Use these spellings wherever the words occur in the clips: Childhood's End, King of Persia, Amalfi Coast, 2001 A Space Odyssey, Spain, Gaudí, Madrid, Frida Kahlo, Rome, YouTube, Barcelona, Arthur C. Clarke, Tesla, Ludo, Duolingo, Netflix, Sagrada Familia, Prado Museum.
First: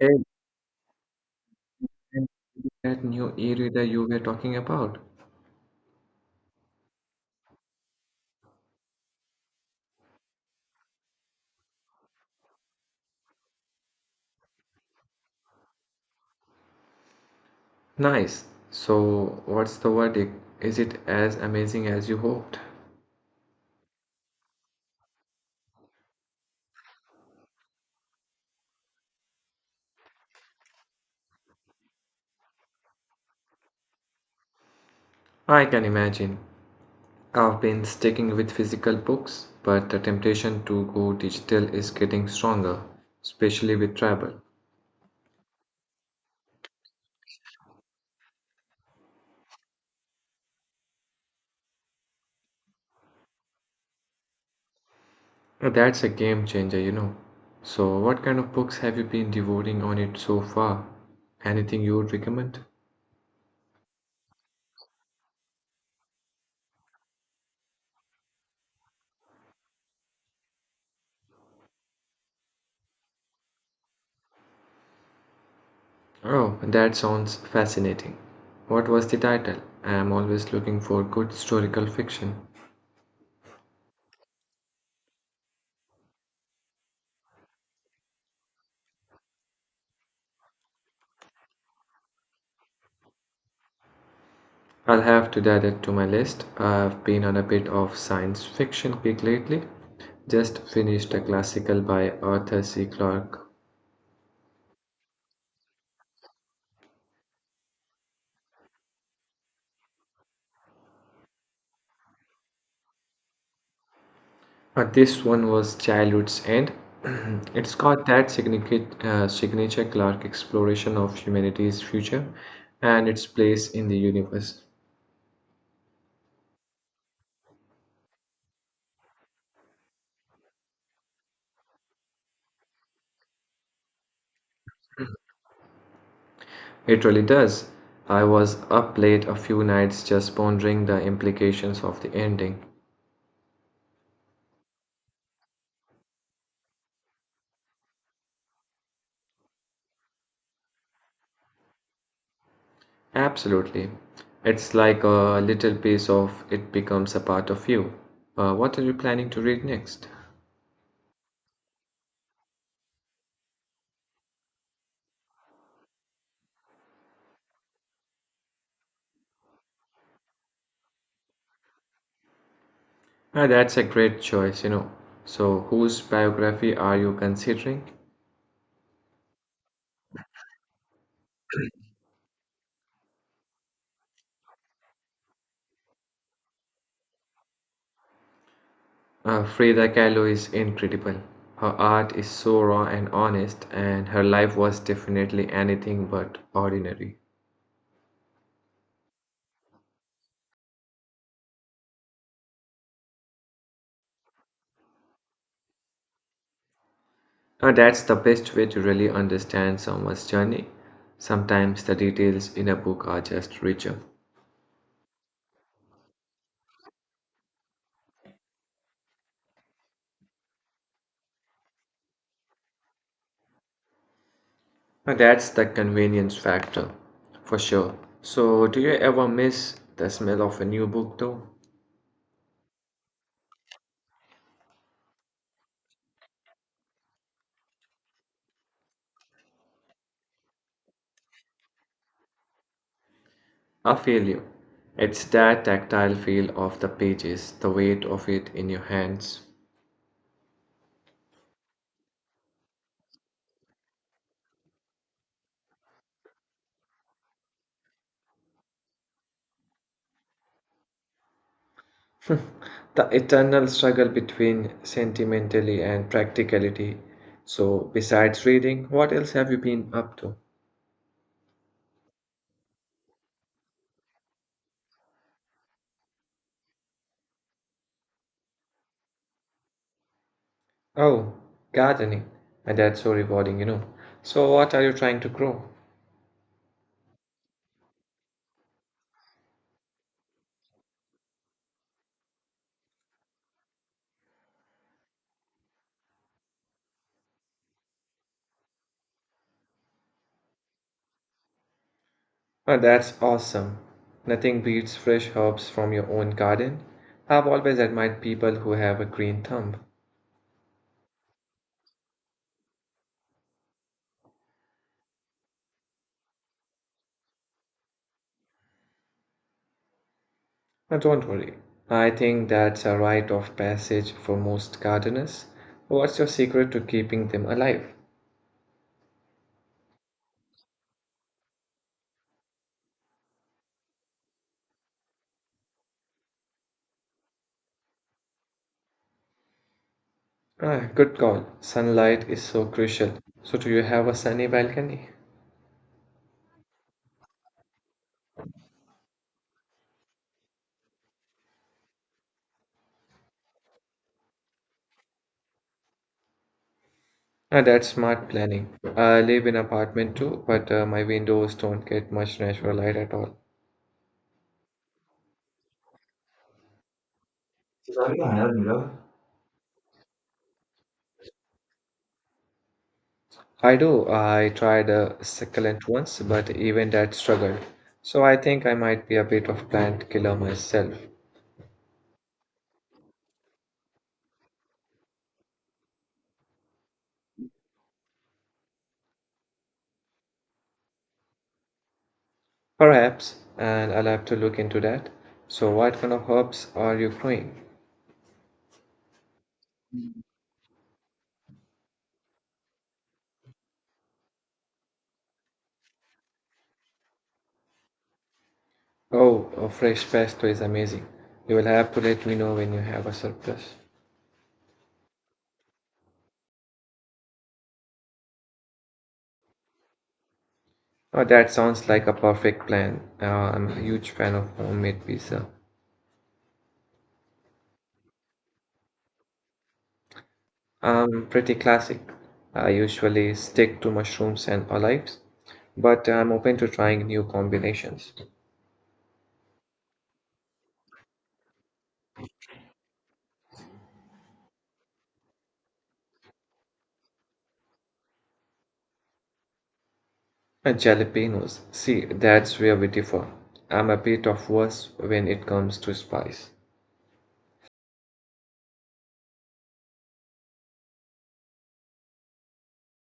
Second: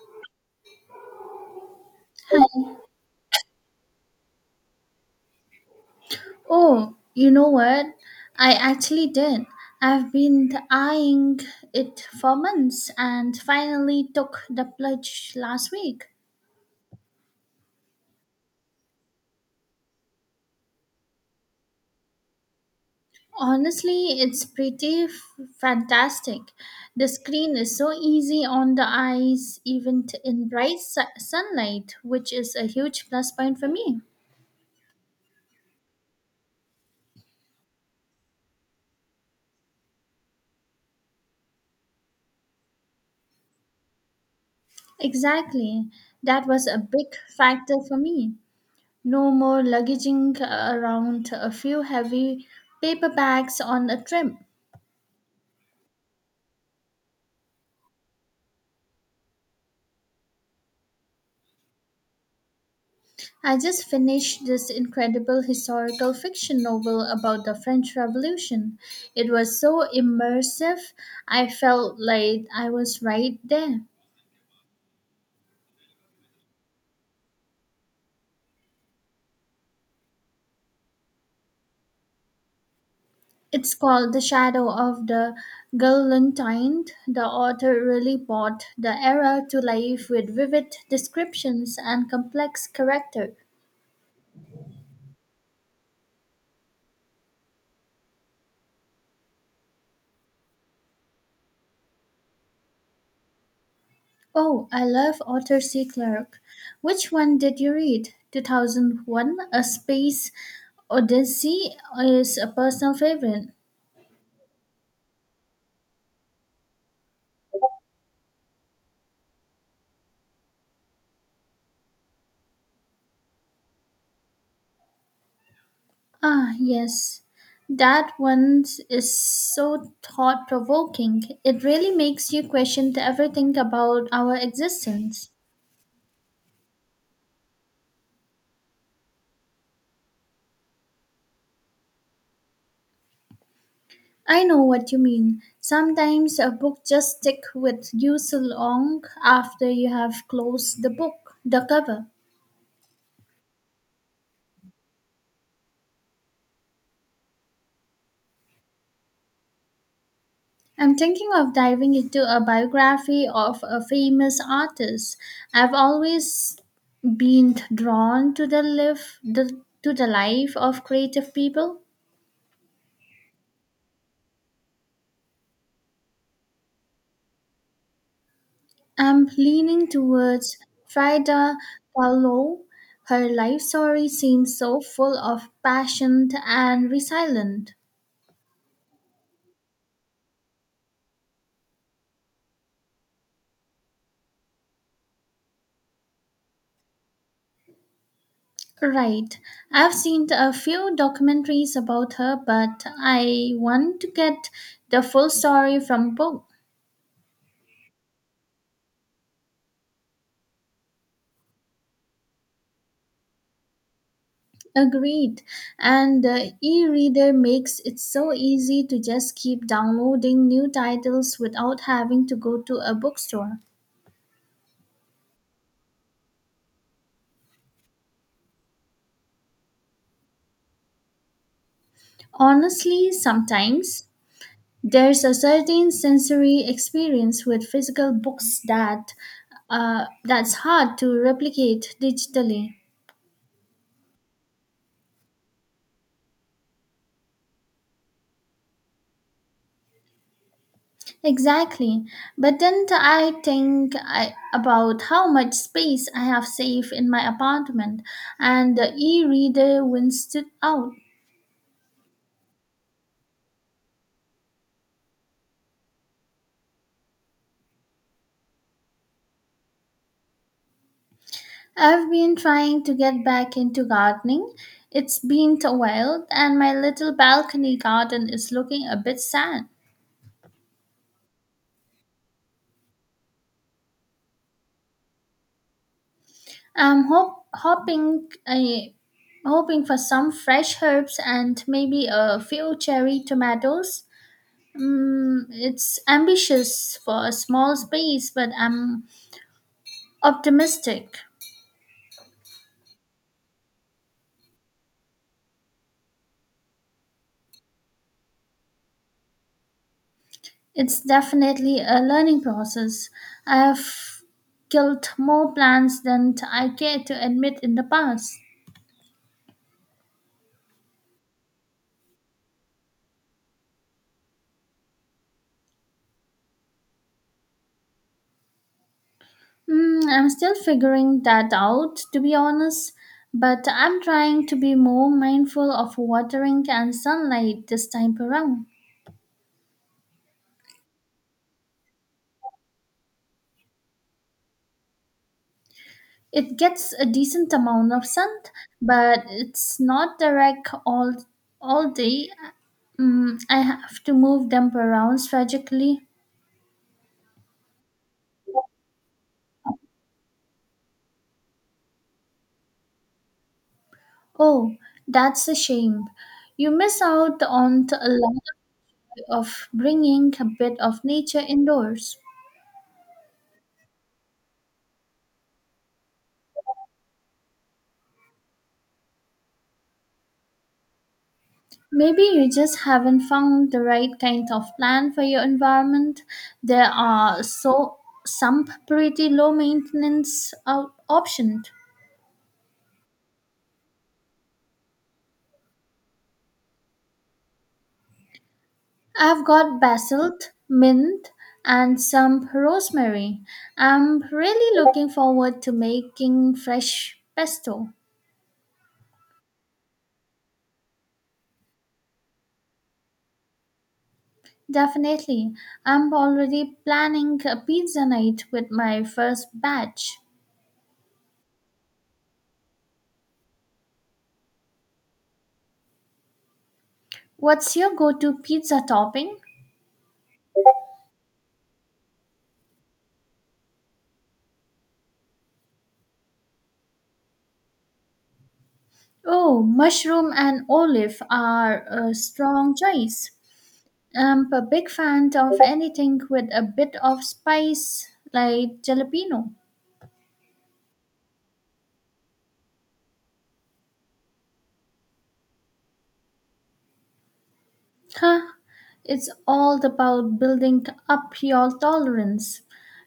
Exactly, that new e-reader you were talking about. Oh, you know what? I actually did. I've been eyeing it for months and finally took the plunge last week. Nice. So, what's the verdict? Is it as amazing as you hoped? Honestly, it's pretty fantastic. The screen is so easy on the eyes, even in bright sunlight, which is a huge plus point for me. I can imagine. I've been sticking with physical books, but the temptation to go digital is getting stronger, especially with travel. Exactly. That was a big factor for me. No more luggaging around a few heavy paper bags on a trip. That's a game changer, you know. So, what kind of books have you been devouring on it so far? Anything you would recommend? I just finished this incredible historical fiction novel about the French Revolution. It was so immersive, I felt like I was right there. Oh, that sounds fascinating. What was the title? I am always looking for good historical fiction. It's called The Shadow of the Galantine. The author really brought the era to life with vivid descriptions and complex character. I'll have to add it to my list. I've been on a bit of science fiction kick lately. Just finished a classical by Arthur C. Clarke. Oh, I love Arthur C. Clarke. Which one did you read? 2001 A Space Odyssey is a personal favorite. This one was Childhood's End. It's got that signature Clarke exploration of humanity's future and its place in the universe. Ah, yes. That one is so thought provoking. It really makes you question everything about our existence. It really does. I was up late a few nights just pondering the implications of the ending. I know what you mean. Sometimes a book just stick with you so long after you have closed the book, the cover. Absolutely. It's like a little piece of it becomes a part of you. What are you planning to read next? I'm thinking of diving into a biography of a famous artist. I've always been drawn to to the life of creative people. Ah, that's a great choice, you know. So, whose biography are you considering? I'm leaning towards Frida Kahlo. Her life story seems so full of passion and resilience. Frida Kahlo is incredible. Her art is so raw and honest, and her life was definitely anything but ordinary. Right. I've seen a few documentaries about her, but I want to get the full story from book. That's the best way to really understand someone's journey. Sometimes the details in a book are just richer. Agreed. And the e reader makes it so easy to just keep downloading new titles without having to go to a bookstore. That's the convenience factor, for sure. So, do you ever miss the smell of a new book, though? Honestly, sometimes there's a certain sensory experience with physical books that's hard to replicate digitally. I feel you. It's that tactile feel of the pages, the weight of it in your hands, Exactly. But then I think about how much space I have saved in my apartment, and the e reader wins stood out. the eternal struggle between sentimentality and practicality. So, besides reading, what else have you been up to? I've been trying to get back into gardening. It's been a while, and my little balcony garden is looking a bit sad. Oh, gardening. And that's so rewarding, you know. So, what are you trying to grow? I'm hoping for some fresh herbs and maybe a few cherry tomatoes. Mm, it's ambitious for a small space, but I'm optimistic. Oh, that's awesome. Nothing beats fresh herbs from your own garden. I've always admired people who have a green thumb. It's definitely a learning process. I've killed more plants than I care to admit in the past. Now, don't worry. I think that's a rite of passage for most gardeners. What's your secret to keeping them alive? Hmm, I'm still figuring that out, to be honest, but I'm trying to be more mindful of watering and sunlight this time around. Ah, good call. Sunlight is so crucial. So, do you have a sunny balcony? It gets a decent amount of sun, but it's not direct all day. Mm, I have to move them around strategically. Ah, that's smart planning. I live in apartment too, but my windows don't get much natural light at all. Oh, that's a shame. You miss out on a lot of bringing a bit of nature indoors. I do. I tried a succulent once, but even that struggled. So I think I might be a bit of plant killer myself. Maybe you just haven't found the right kind of plant for your environment. There are so some pretty low maintenance options. Perhaps, and I'll have to look into that. So what kind of herbs are you growing? I've got basil, mint, and some rosemary. I'm really looking forward to making fresh pesto. Oh, a fresh pesto is amazing. You will have to let me know when you have a surplus. Definitely. I'm already planning a pizza night with my first batch. Oh, that sounds like a perfect plan. I'm a huge fan of homemade pizza. What's your go to pizza topping? Pretty classic. I usually stick to mushrooms and olives, but I'm open to trying new combinations. Oh, mushroom and olive are a strong choice. I'm a big fan of anything with a bit of spice, like jalapeno. And jalapenos. See, that's where we differ. I'm a bit of worse when it comes to spice. Huh, it's all about building up your tolerance.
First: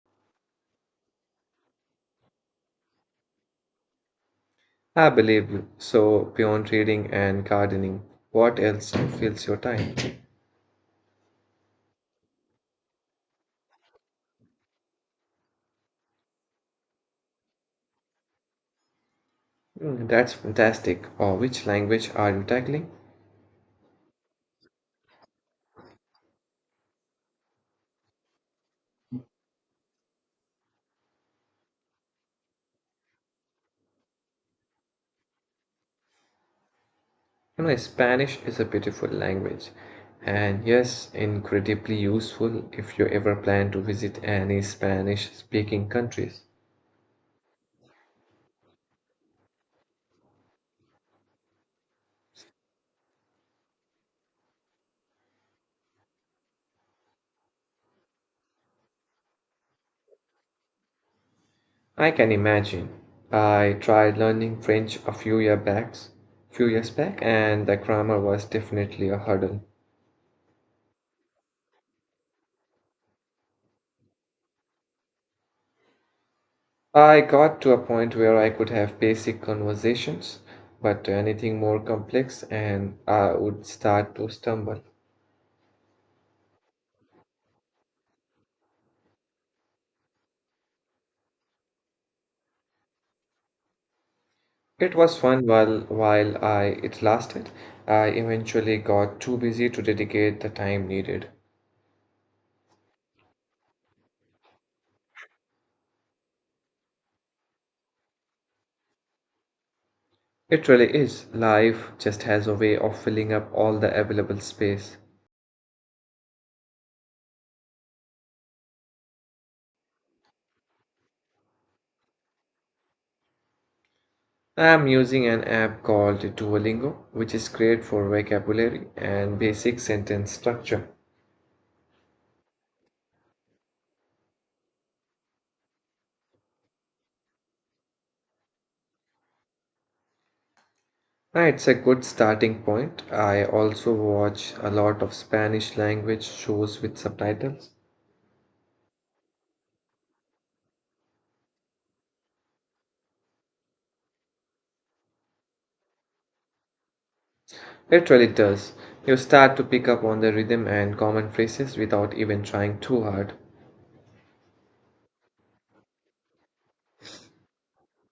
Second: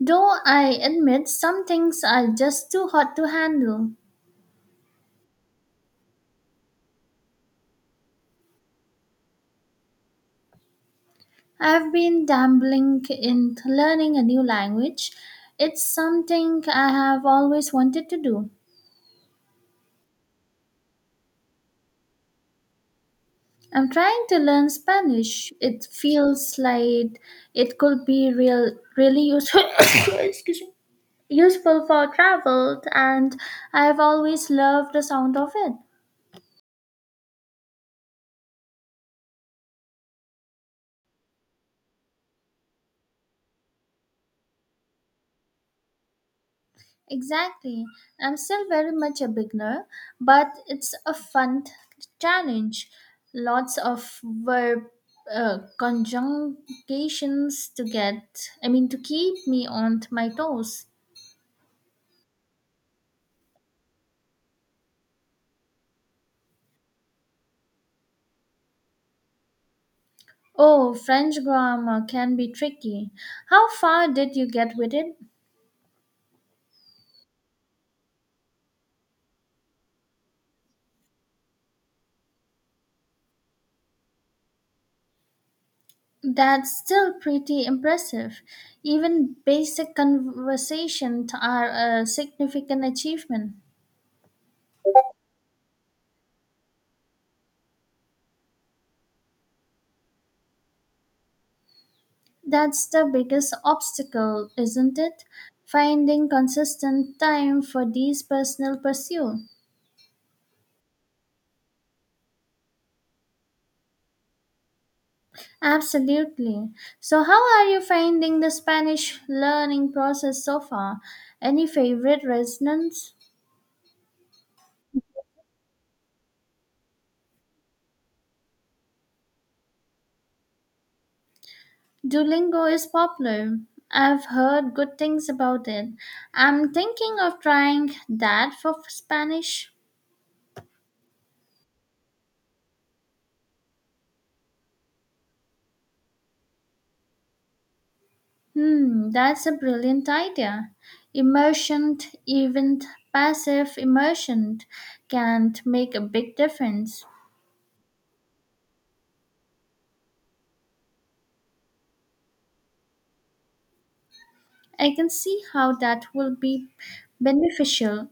Though I admit some things are just too hot to handle. I believe you. So, beyond reading and gardening, what else fills your time? I've been dabbling in learning a new language. It's something I have always wanted to do. Mm, that's fantastic. Or which language are you tackling? I'm trying to learn Spanish. It feels like it could be really useful. excuse me, useful for travel, and I've always loved the sound of it. You know, Spanish is a beautiful language, and yes, incredibly useful if you ever plan to visit any Spanish-speaking countries. Exactly. I'm still very much a beginner, but it's a fun challenge. Lots of verb conjugations to get. I mean, to keep me on my toes. I can imagine. I tried learning French a few year backs, few years back, and the grammar was definitely a hurdle. Oh, French grammar can be tricky. How far did you get with it? I got to a point where I could have basic conversations, but anything more complex, and I would start to stumble. That's still pretty impressive. Even basic conversations are a significant achievement. It was fun while I it lasted. I eventually got too busy to dedicate the time needed. That's the biggest obstacle, isn't it? Finding consistent time for these personal pursuits. It really is. Life just has a way of filling up all the available space. Absolutely. So, how are you finding the Spanish learning process so far? Any favorite resonance? I am using an app called Duolingo, which is great for vocabulary and basic sentence structure. Duolingo is popular. I've heard good things about it. I'm thinking of trying that for Spanish. It's a good starting point. I also watch a lot of Spanish language shows with subtitles. Hmm, that's a brilliant idea. Immersion, even passive immersion, can make a big difference. It really does. You start to pick up on the rhythm and common phrases without even trying too hard. I can see how that will be beneficial.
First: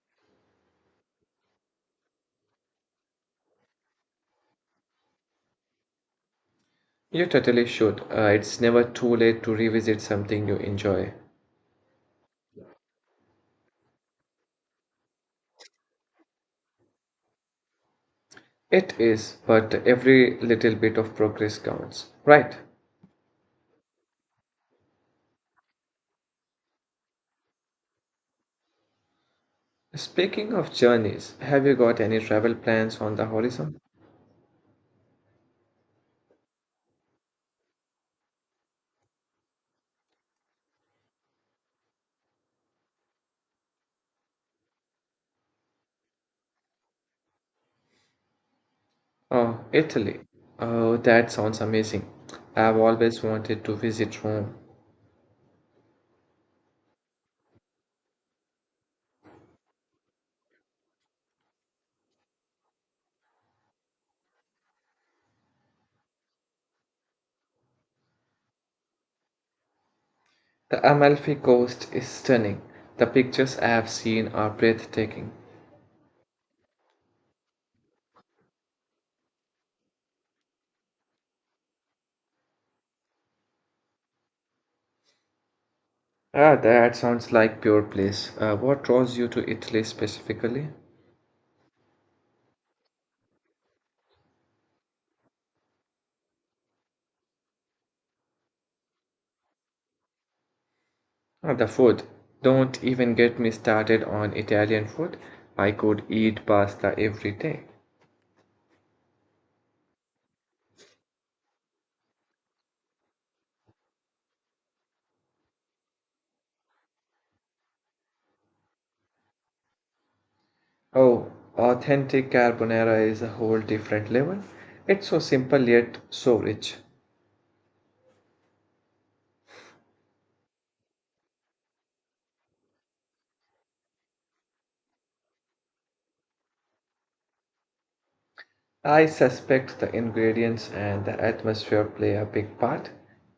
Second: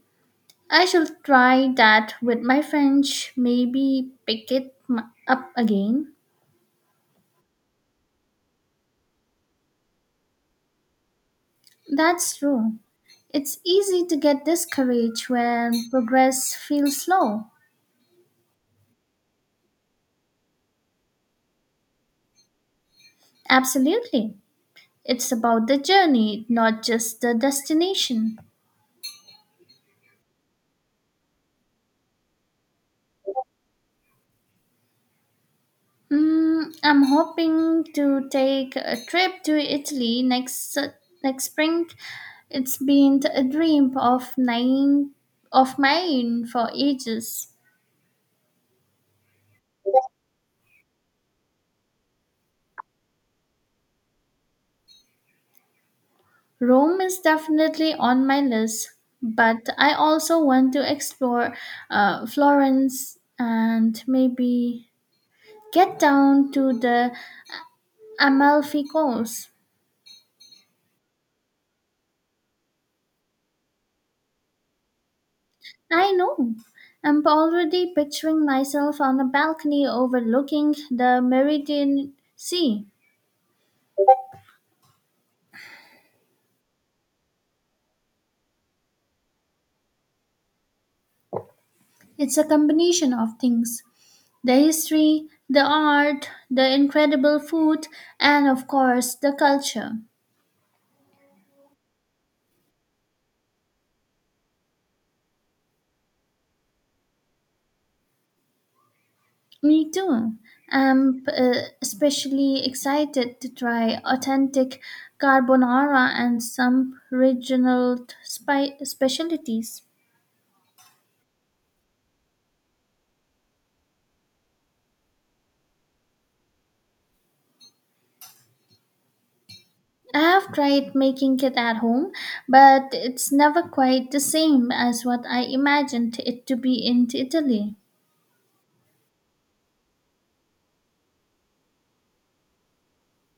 I shall try that with my French, maybe pick it up again. You totally should. It's never too late to revisit something you enjoy. That's true. It's easy to get discouraged when progress feels slow. It is, but every little bit of progress counts. Right. Absolutely. It's about the journey, not just the destination. Speaking of journeys, have you got any travel plans on the horizon? Mm, I'm hoping to take a trip to Italy next spring. It's been a dream of nine of mine for ages. Oh, Italy. Oh, that sounds amazing. I've always wanted to visit Rome. Rome is definitely on my list, but I also want to explore Florence and maybe get down to the Amalfi Coast. The Amalfi Coast is stunning. The pictures I have seen are breathtaking. I know. I'm already picturing myself on a balcony overlooking the Meridian Sea. Ah, that sounds like pure bliss. What draws you to Italy specifically? It's a combination of things the history, the art, the incredible food, and of course, the culture. Ah, the food. Don't even get me started on Italian food. I could eat pasta every day. Me too. I'm especially excited to try authentic carbonara and some regional specialties. Oh, authentic carbonara is a whole different level. It's so simple yet so rich. I have tried making it at home, but it's never quite the same as what I imagined it to be in Italy. I suspect the ingredients and the atmosphere play a big part.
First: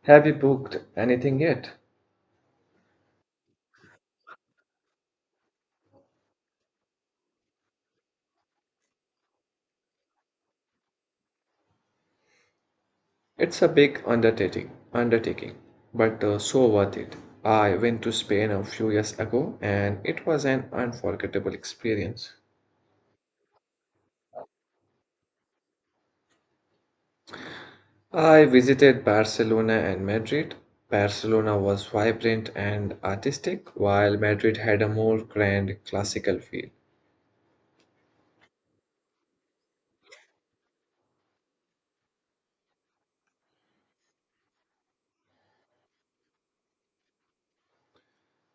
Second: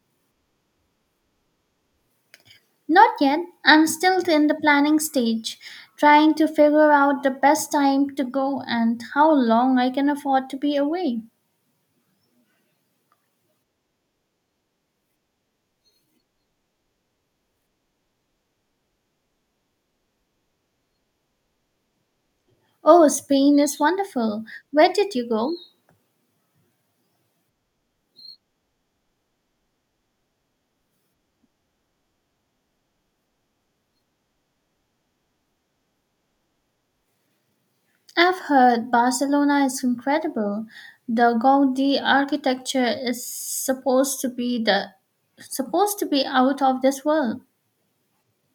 Have you booked anything yet? Not yet. I'm still in the planning stage, trying to figure out the best time to go and how long I can afford to be away. It's a big undertaking, but so worth it. I went to Spain a few years ago and it was an unforgettable experience. Oh, Spain is wonderful. Where did you go? I visited Barcelona and Madrid. Barcelona was vibrant and artistic, while Madrid had a more grand classical feel. I've heard Barcelona is incredible. The Gaudi architecture is supposed to be out of this world.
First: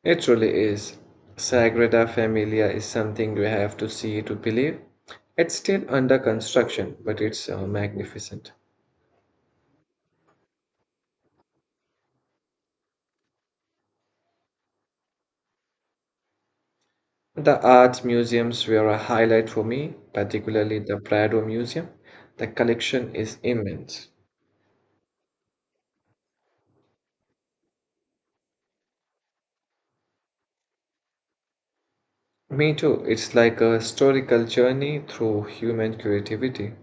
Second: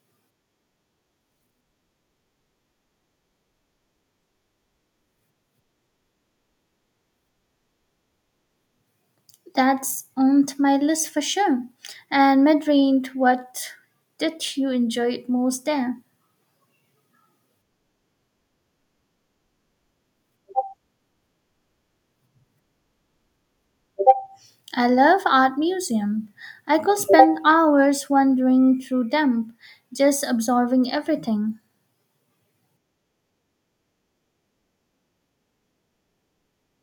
It truly is. Sagrada Familia is something you have to see to believe. It's still under construction, but it's magnificent. That's on my list for sure. And Madrid, what did you enjoy most there? The art museums were a highlight for me, particularly the Prado Museum. The collection is immense. I love art museum. I could spend hours wandering through them, just absorbing everything. Me too, it's like a historical journey through human creativity.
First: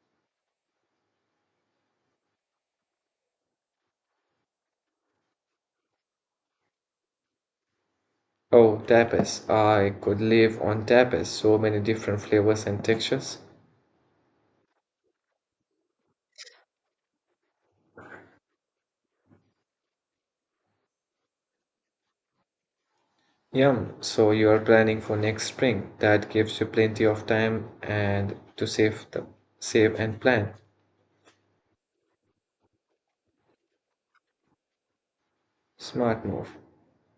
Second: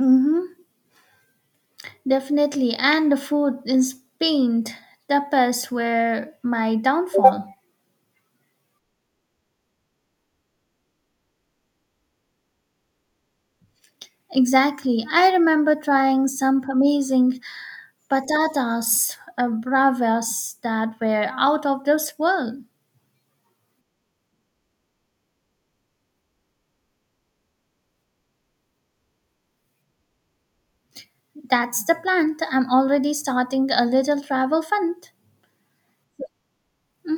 Mm-hmm. Definitely. And the food in Spain, tapas were my downfall. Oh, tapas. I could live on tapas, so many different flavors and textures. Exactly. I remember trying some amazing patatas bravas that were out of this world. Yum, so you are planning for next spring. That gives you plenty of time and to save the save and plan. That's the plant. I'm already starting a little travel fund. Smart move. Mhm.